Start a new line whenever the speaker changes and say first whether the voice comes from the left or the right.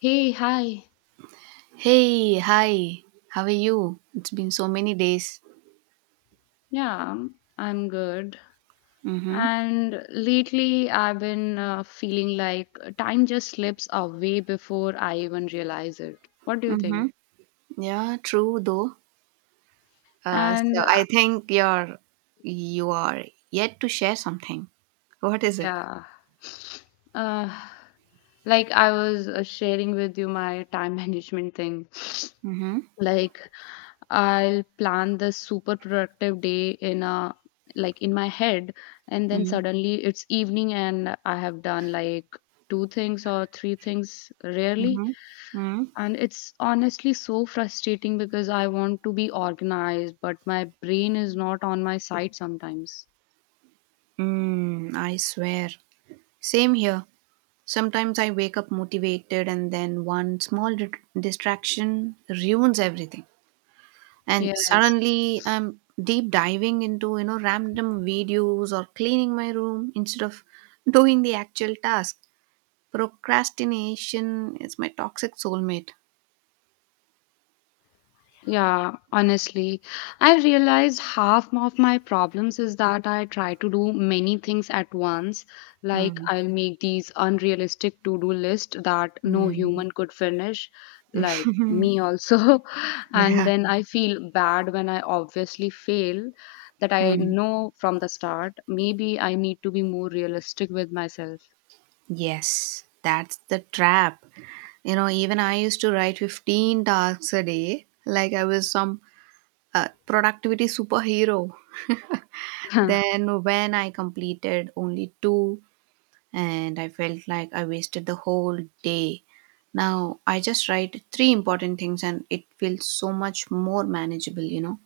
left: Hey, hi.
right: Hey, hi. How are you? It's been so many days.
left: Yeah, I'm good.
right: Mm-hmm.
left: And lately, I've been feeling like time just slips away before I even realize it. What do you think?
right: Mm-hmm. Yeah, true though. Uh,
left: And
right: so I
left: uh,
right: think you are yet to share something. What is it?
left: yeah, uh, like I was sharing with you my time management thing.
right: Mm-hmm.
left: Like I'll plan this super productive day in a like in my head, and then suddenly it's evening and I have done like two things or three things rarely.
right: Mm-hmm. Mm-hmm.
left: And it's honestly so frustrating because I want to be organized but my brain is not on my side sometimes.
right: Mm, I swear. Same here. Sometimes I wake up motivated and then one small distraction ruins everything. And
left: Yes.
right: suddenly I'm deep diving into random videos or cleaning my room instead of doing the actual task. Procrastination is my toxic soulmate.
left: Yeah, honestly, I realize half of my problems is that I try to do many things at once. Like,
right: Mm,
left: I'll make these unrealistic to do list that no
right: mm,
left: human could finish, like me also. And
right: yeah.
left: then I feel bad when I obviously fail that I
right: Mm,
left: know from the start. Maybe I need to be more realistic with myself.
right: yes, that's the trap. You know, even I used to write 15 tasks a day, like I was some productivity superhero. Then, when I completed only two, and I felt like I wasted the whole day. Now I just write three important things and it feels so much more manageable, you know?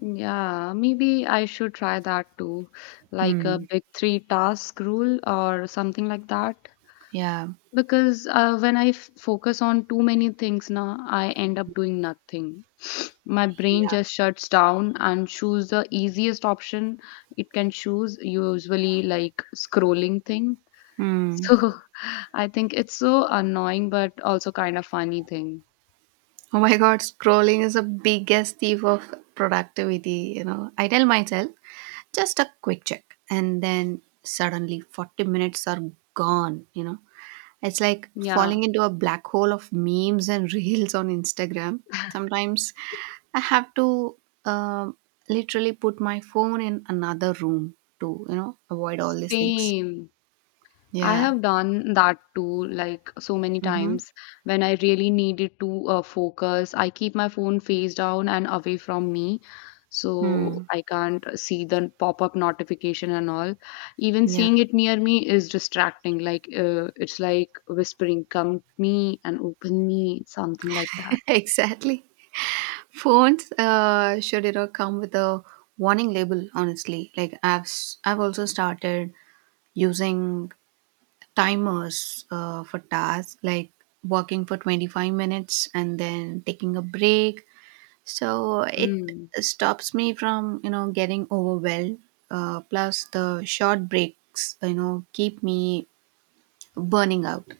left: Yeah, maybe I should try that too, like a
right: Hmm.
left: big three task rule or something like that.
right: Yeah.
left: Because when I f focus on too many things now, I end up doing nothing. My brain
right: Yeah.
left: just shuts down and choose the easiest option it can choose, usually like scrolling thing.
right: Hmm.
left: So I think it's so annoying, but also kind of funny thing.
right: Oh my god, scrolling is the biggest thief of productivity. I tell myself, just a quick check. And then suddenly 40 minutes are gone. It's like
left: Yeah,
right: falling into a black hole of memes and reels on Instagram. Sometimes I have to uh, literally put my phone in another room to, avoid all these things.
left: same. I
right: Yeah.
left: have done that too, like so many
right: Mm-hmm.
left: times when I really needed to focus. I keep my phone face down and away from me so
right: Hmm.
left: I can't see the pop up notification and all. Even
right: Yeah.
left: seeing it near me is distracting, like it's like whispering, "Come me and open me," something like that.
right: Exactly. Phones should, come with a warning label. Honestly, like I've also started using timers for tasks, like working for 25 minutes and then taking a break, so it
left: Hmm.
right: stops me from getting overwhelmed, plus the short breaks keep me burning out.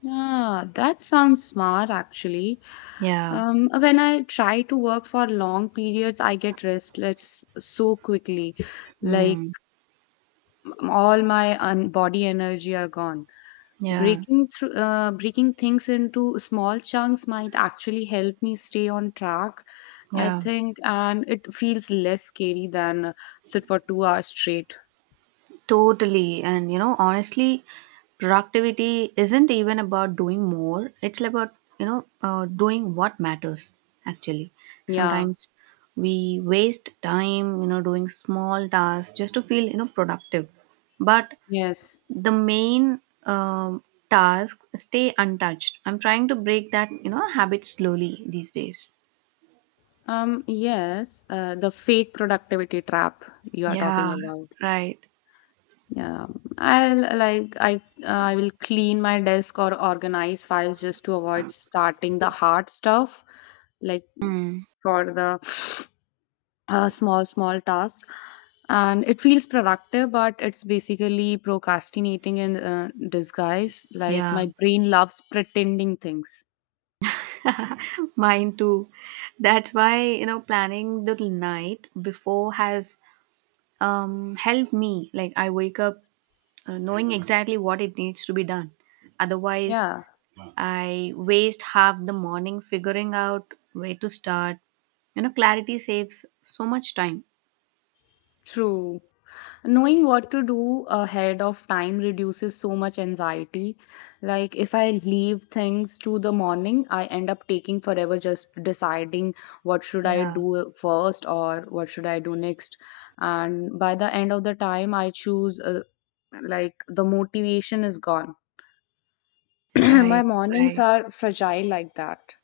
left: Yeah, that sounds smart actually.
right: Yeah.
left: When I try to work for long periods, I get restless so quickly. Like
right: Mm.
left: all my body energy are gone.
right: Yeah.
left: Breaking things into small chunks might actually help me stay on track. I
right: Yeah.
left: think, and it feels less scary than sit for 2 hours straight.
right: Totally, and honestly, productivity isn't even about doing more, it's about doing what matters. Actually,
left: Yeah.
right: sometimes we waste time doing small tasks just to feel productive, but
left: Yes.
right: the main um, task stay untouched. I'm trying to break that habit slowly these days.
left: Yes. The fake productivity trap you are talking
right: Yeah.
left: about.
right: Right.
left: Yeah, I'll like I will clean my desk or organize files just to avoid starting the hard stuff, like
right: Hmm.
left: for the small small tasks. And it feels productive, but it's basically procrastinating in disguise. Like
right: Yeah.
left: my brain loves pretending things.
right: Mine too. That's why planning the night before has helped me. Like I wake up knowing exactly what it needs to be done. Otherwise
left: Yeah,
right: I waste half the morning figuring out where to start. Clarity saves so much time.
left: true. Knowing what to do ahead of time reduces so much anxiety. Like, if I leave things to the morning, I end up taking forever just deciding what should I
right: Yeah.
left: do first or what should I do next. And by the end of the time, I choose, like, the motivation is gone.
right: Right,
left: My mornings
right: right.
left: are fragile like that.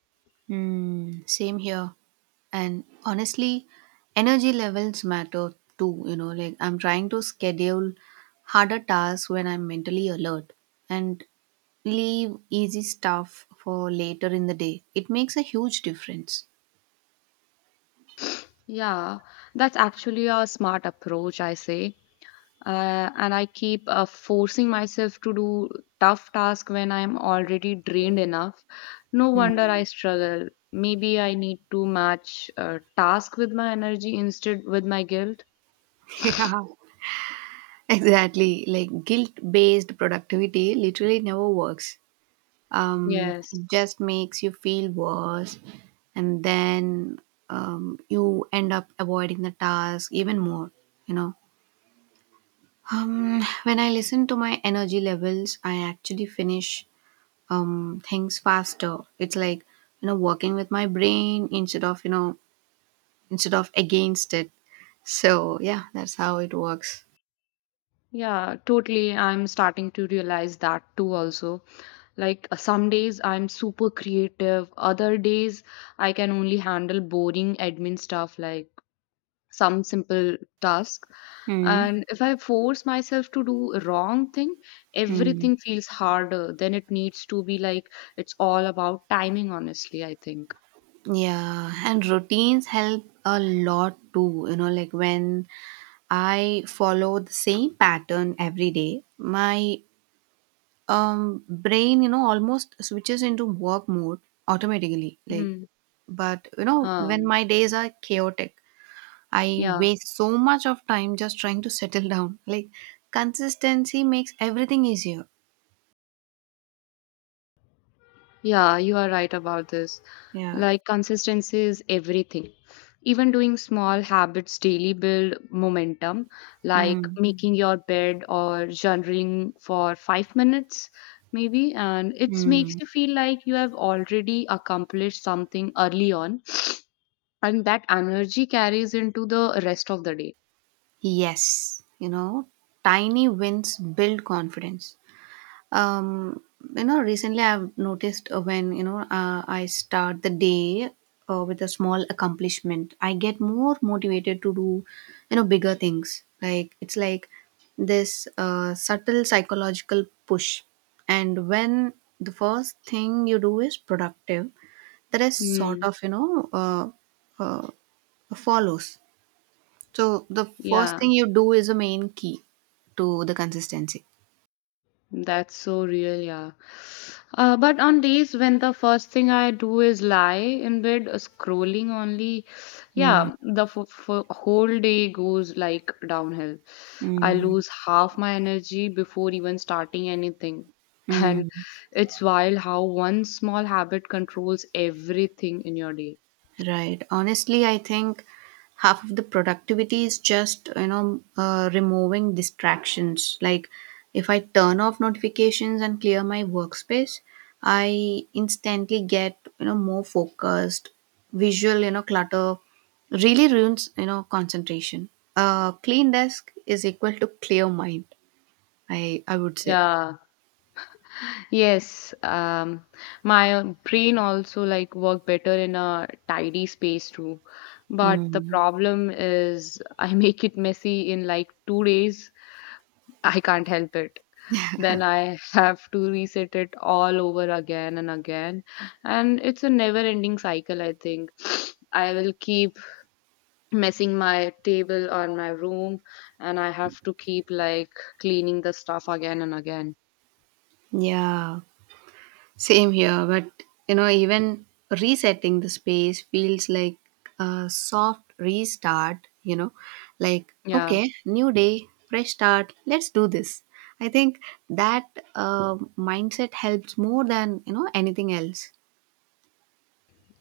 right: Mm, same here. And honestly, energy levels matter too. Like I'm trying to schedule harder tasks when I'm mentally alert and leave easy stuff for later in the day. It makes a huge difference.
left: Yeah, that's actually a smart approach, I say. And I keep forcing myself to do tough tasks when I'm already drained enough. No
right: Mm.
left: wonder I struggle. Maybe I need to match task with my energy instead with my guilt.
right: Yeah, exactly. Like guilt based productivity literally never works. um,
left: Yes.
right: it just makes you feel worse. And then you end up avoiding the task even more. you know when I listen to my energy levels I actually finish things faster. It's like working with my brain instead of against it. So, yeah, that's how it works.
left: Yeah, totally. I'm starting to realize that too, also. Like, some days I'm super creative, other days I can only handle boring admin stuff like some simple task.
right: Hmm.
left: And if I force myself to do a wrong thing,
right: Hmm.
left: everything feels harder than it needs to be, like it's all about timing, honestly, I think.
right: Yeah, and routines help a lot too. Like when I follow the same pattern every day. My brain, almost switches into work mode automatically. Like,
left: Mm.
right: but when
left: um
right: my days are chaotic, I
left: yeah
right: waste so much of time just trying to settle down. Like, consistency makes everything easier.
left: yeah, you are right about this.
right: Yeah.
left: Like consistency is everything. Even doing small habits daily build momentum, like
right: Mm.
left: making your bed or journaling for 5 minutes, maybe. And it
right: Mm.
left: makes you feel like you have already accomplished something early on, and that energy carries into the rest of the day.
right: Yes. Tiny wins build confidence. Um, recently I've noticed, when, I start the day with a small accomplishment, I get more motivated to do, bigger things. Like, it's like this subtle psychological push. And when the first thing you do is productive, the rest sort
left: Hmm.
right: of, uh, follows. So the first
left: Yeah.
right: thing you do is a main key to the consistency.
left: That's so real, yeah. But on days when the first thing I do is lie in bed, scrolling only,
right: Mm,
left: yeah, the f f whole day goes like downhill. I
right: mm,
left: lose half my energy before even starting anything. And
right: mm.
left: it's wild how one small habit controls everything in your day.
right: Right. Honestly, I think half of the productivity is just, removing distractions. Like if I turn off notifications and clear my workspace, I instantly get, more focused. Visual, clutter really ruins, concentration. A clean desk is equal to clear mind, I would say.
left: Yeah. Yes, my brain also like work better in a tidy space too. But the
right: Hmm.
left: problem is I make it messy in like 2 days. I can't help it. Then I have to reset it all over again and again. And it's a never-ending cycle, I think. I will keep messing my table or my room, and I have to keep like cleaning the stuff again and again.
right: Yeah. Same here, but even resetting the space feels like a soft restart, like,
left: Yeah.
right: okay, new day, fresh start, let's do this. I think that mindset helps more than, anything else.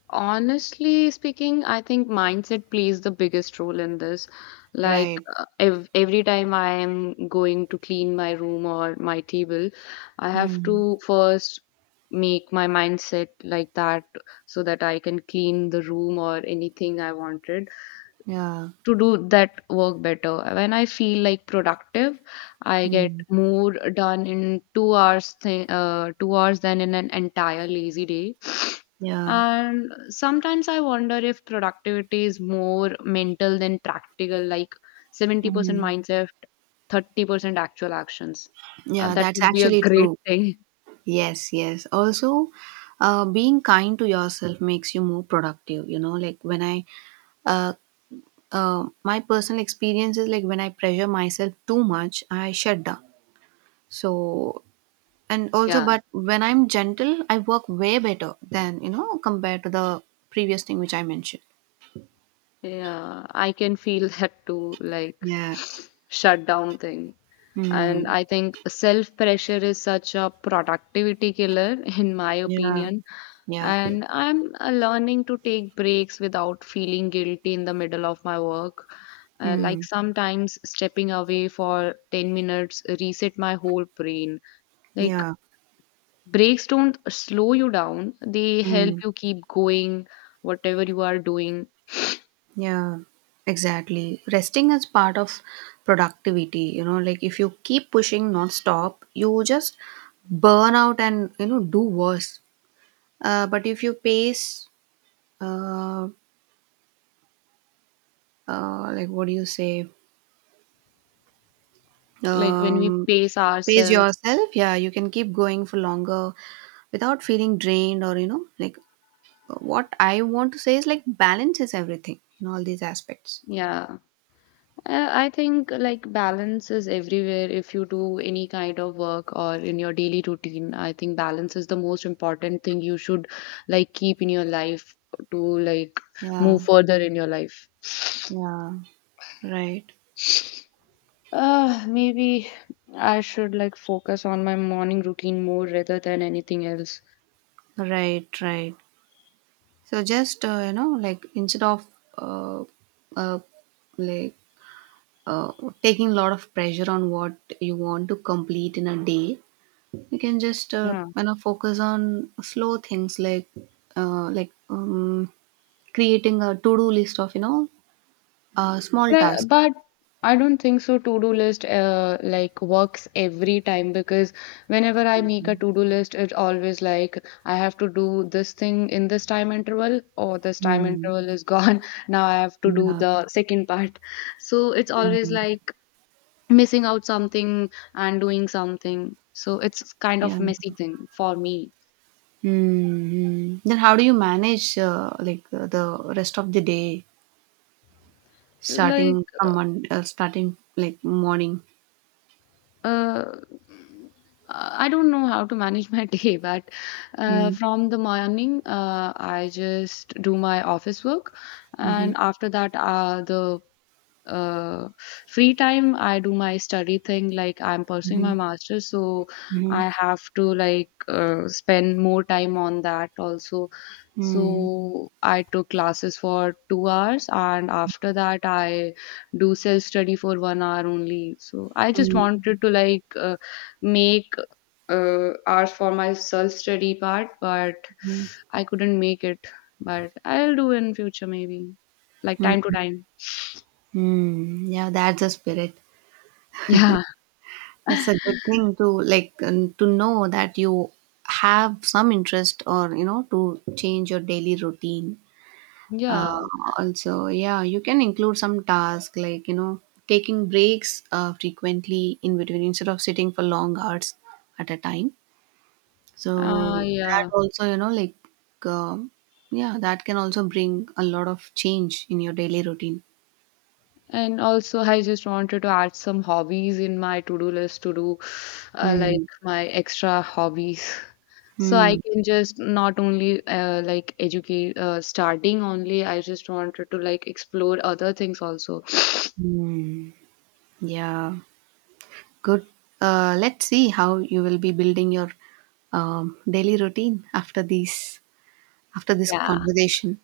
left: Honestly speaking, I think mindset plays the biggest role in this. Like
right: Right.
left: ev every time I am going to clean my room or my table, I have
right: Mm.
left: to first make my mindset like that so that I can clean the room or anything I wanted
right: Yeah.
left: to do that work better. When I feel like productive, I get
right: Mm.
left: more done in 2 hours than in an entire lazy day.
right: Yeah.
left: And sometimes I wonder if productivity is more mental than practical, like 70%
right: Mm.
left: mindset, 30% actual actions.
right: Yeah,
left: That
right: that's
left: would be a
right: actually
left: great
right: true.
left: thing.
right: Yes, yes. Also, being kind to yourself makes you more productive. You know, like when I uh, my personal experience is like when I pressure myself too much, I shut down. So, and also,
left: Yeah,
right: but when I'm gentle, I work way better than, compared to the previous thing which I mentioned.
left: yeah, I can feel that too, like
right: Yeah.
left: shutdown thing. And
right: Hmm.
left: I think self pressure is such a productivity killer, in my
right: Yeah.
left: opinion.
right: Yeah.
left: And I'm learning to take breaks without feeling guilty in the middle of my work.
right: Hmm.
left: Like sometimes stepping away for 10 minutes reset my whole brain. Like
right: Yeah.
left: breaks don't slow you down, they help
right: Mm,
left: you keep going, whatever you are doing.
right: yeah, exactly. Resting is part of productivity, like if you keep pushing non-stop, you just burn out and, do worse. But if you pace uh, like what do you say
left: Like when
right: um
left: we pace
right: pace
left: ourselves,
right: yourself, yeah, you can keep going for longer without feeling drained, or like, what I want to say is, like, balance is everything in all these aspects.
left: yeah. I think like balance is everywhere. If you do any kind of work or in your daily routine, I think balance is the most important thing you should like keep in your life to like
right: Yeah.
left: move further in your life.
right: Yeah. Right.
left: Maybe I should like focus on my morning routine more rather than anything else.
right: Right. Right. So, just instead of uh, uh like uh, taking a lot of pressure on what you want to complete in a day, you can just
left: Yeah.
right: focus on slow things, like like creating a to-do list of small
left: Well,
right: tasks.
left: But I don't think so. To do list like works every time because whenever I make a to do list, it's always like I have to do this thing in this time interval, or this time
right: Mm.
left: interval is gone. Now I have to do
right: Yeah.
left: the second part. So it's always
right: Mm.
left: like missing out something and doing something. So it's kind
right: Yeah.
left: of messy thing for me.
right: Hmm. Then how do you manage, like, the rest of the day,
left: Like
right: starting like morning?
left: uh, I don't know how to manage my day, but
right: Mm.
left: from the morning, I just do my office work,
right: Mm-hmm.
left: and after that, the uh, free time I do my study thing, like I'm pursuing my
right: Mm-hmm.
left: master's, so
right: Mm-hmm.
left: I have to like spend more time on that also.
right: Mm-hmm.
left: So I took classes for 2 hours, and after that I do self study for 1 hour only. So I just
right: Mm-hmm.
left: wanted to like make hours for my self study part, but
right: Mm,
left: I couldn't make it. But I'll do in future maybe, like time to
right: Mm.
left: time.
right: Mm. Yeah, that's the spirit.
left: Yeah.
right: That's a good thing to know that you have some interest or to change your daily routine.
left: Yeah,
right: Uh, also, yeah, you can include some task, like taking breaks frequently in between, instead of sitting for long hours at a time.
left: uh,
right: So that
left: yeah.
right: also, um yeah, that can also bring a lot of change in your daily routine.
left: And also, I just wanted to add some hobbies in my to-do list to do, like
right: Hmm.
left: my extra hobbies. So I
right: Hmm.
left: can just not only like educate, starting only, I just wanted to like explore other things also.
right: Hmm. Yeah. Good. Let's see how you will be building your daily routine after these after this
left: Yeah.
right: conversation.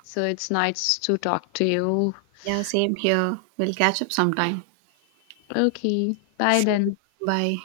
left: So it's nice to talk to you.
right: Yeah, same here. We'll catch up sometime.
left: Okay. Bye
right: See you.
left: then.
right: Bye.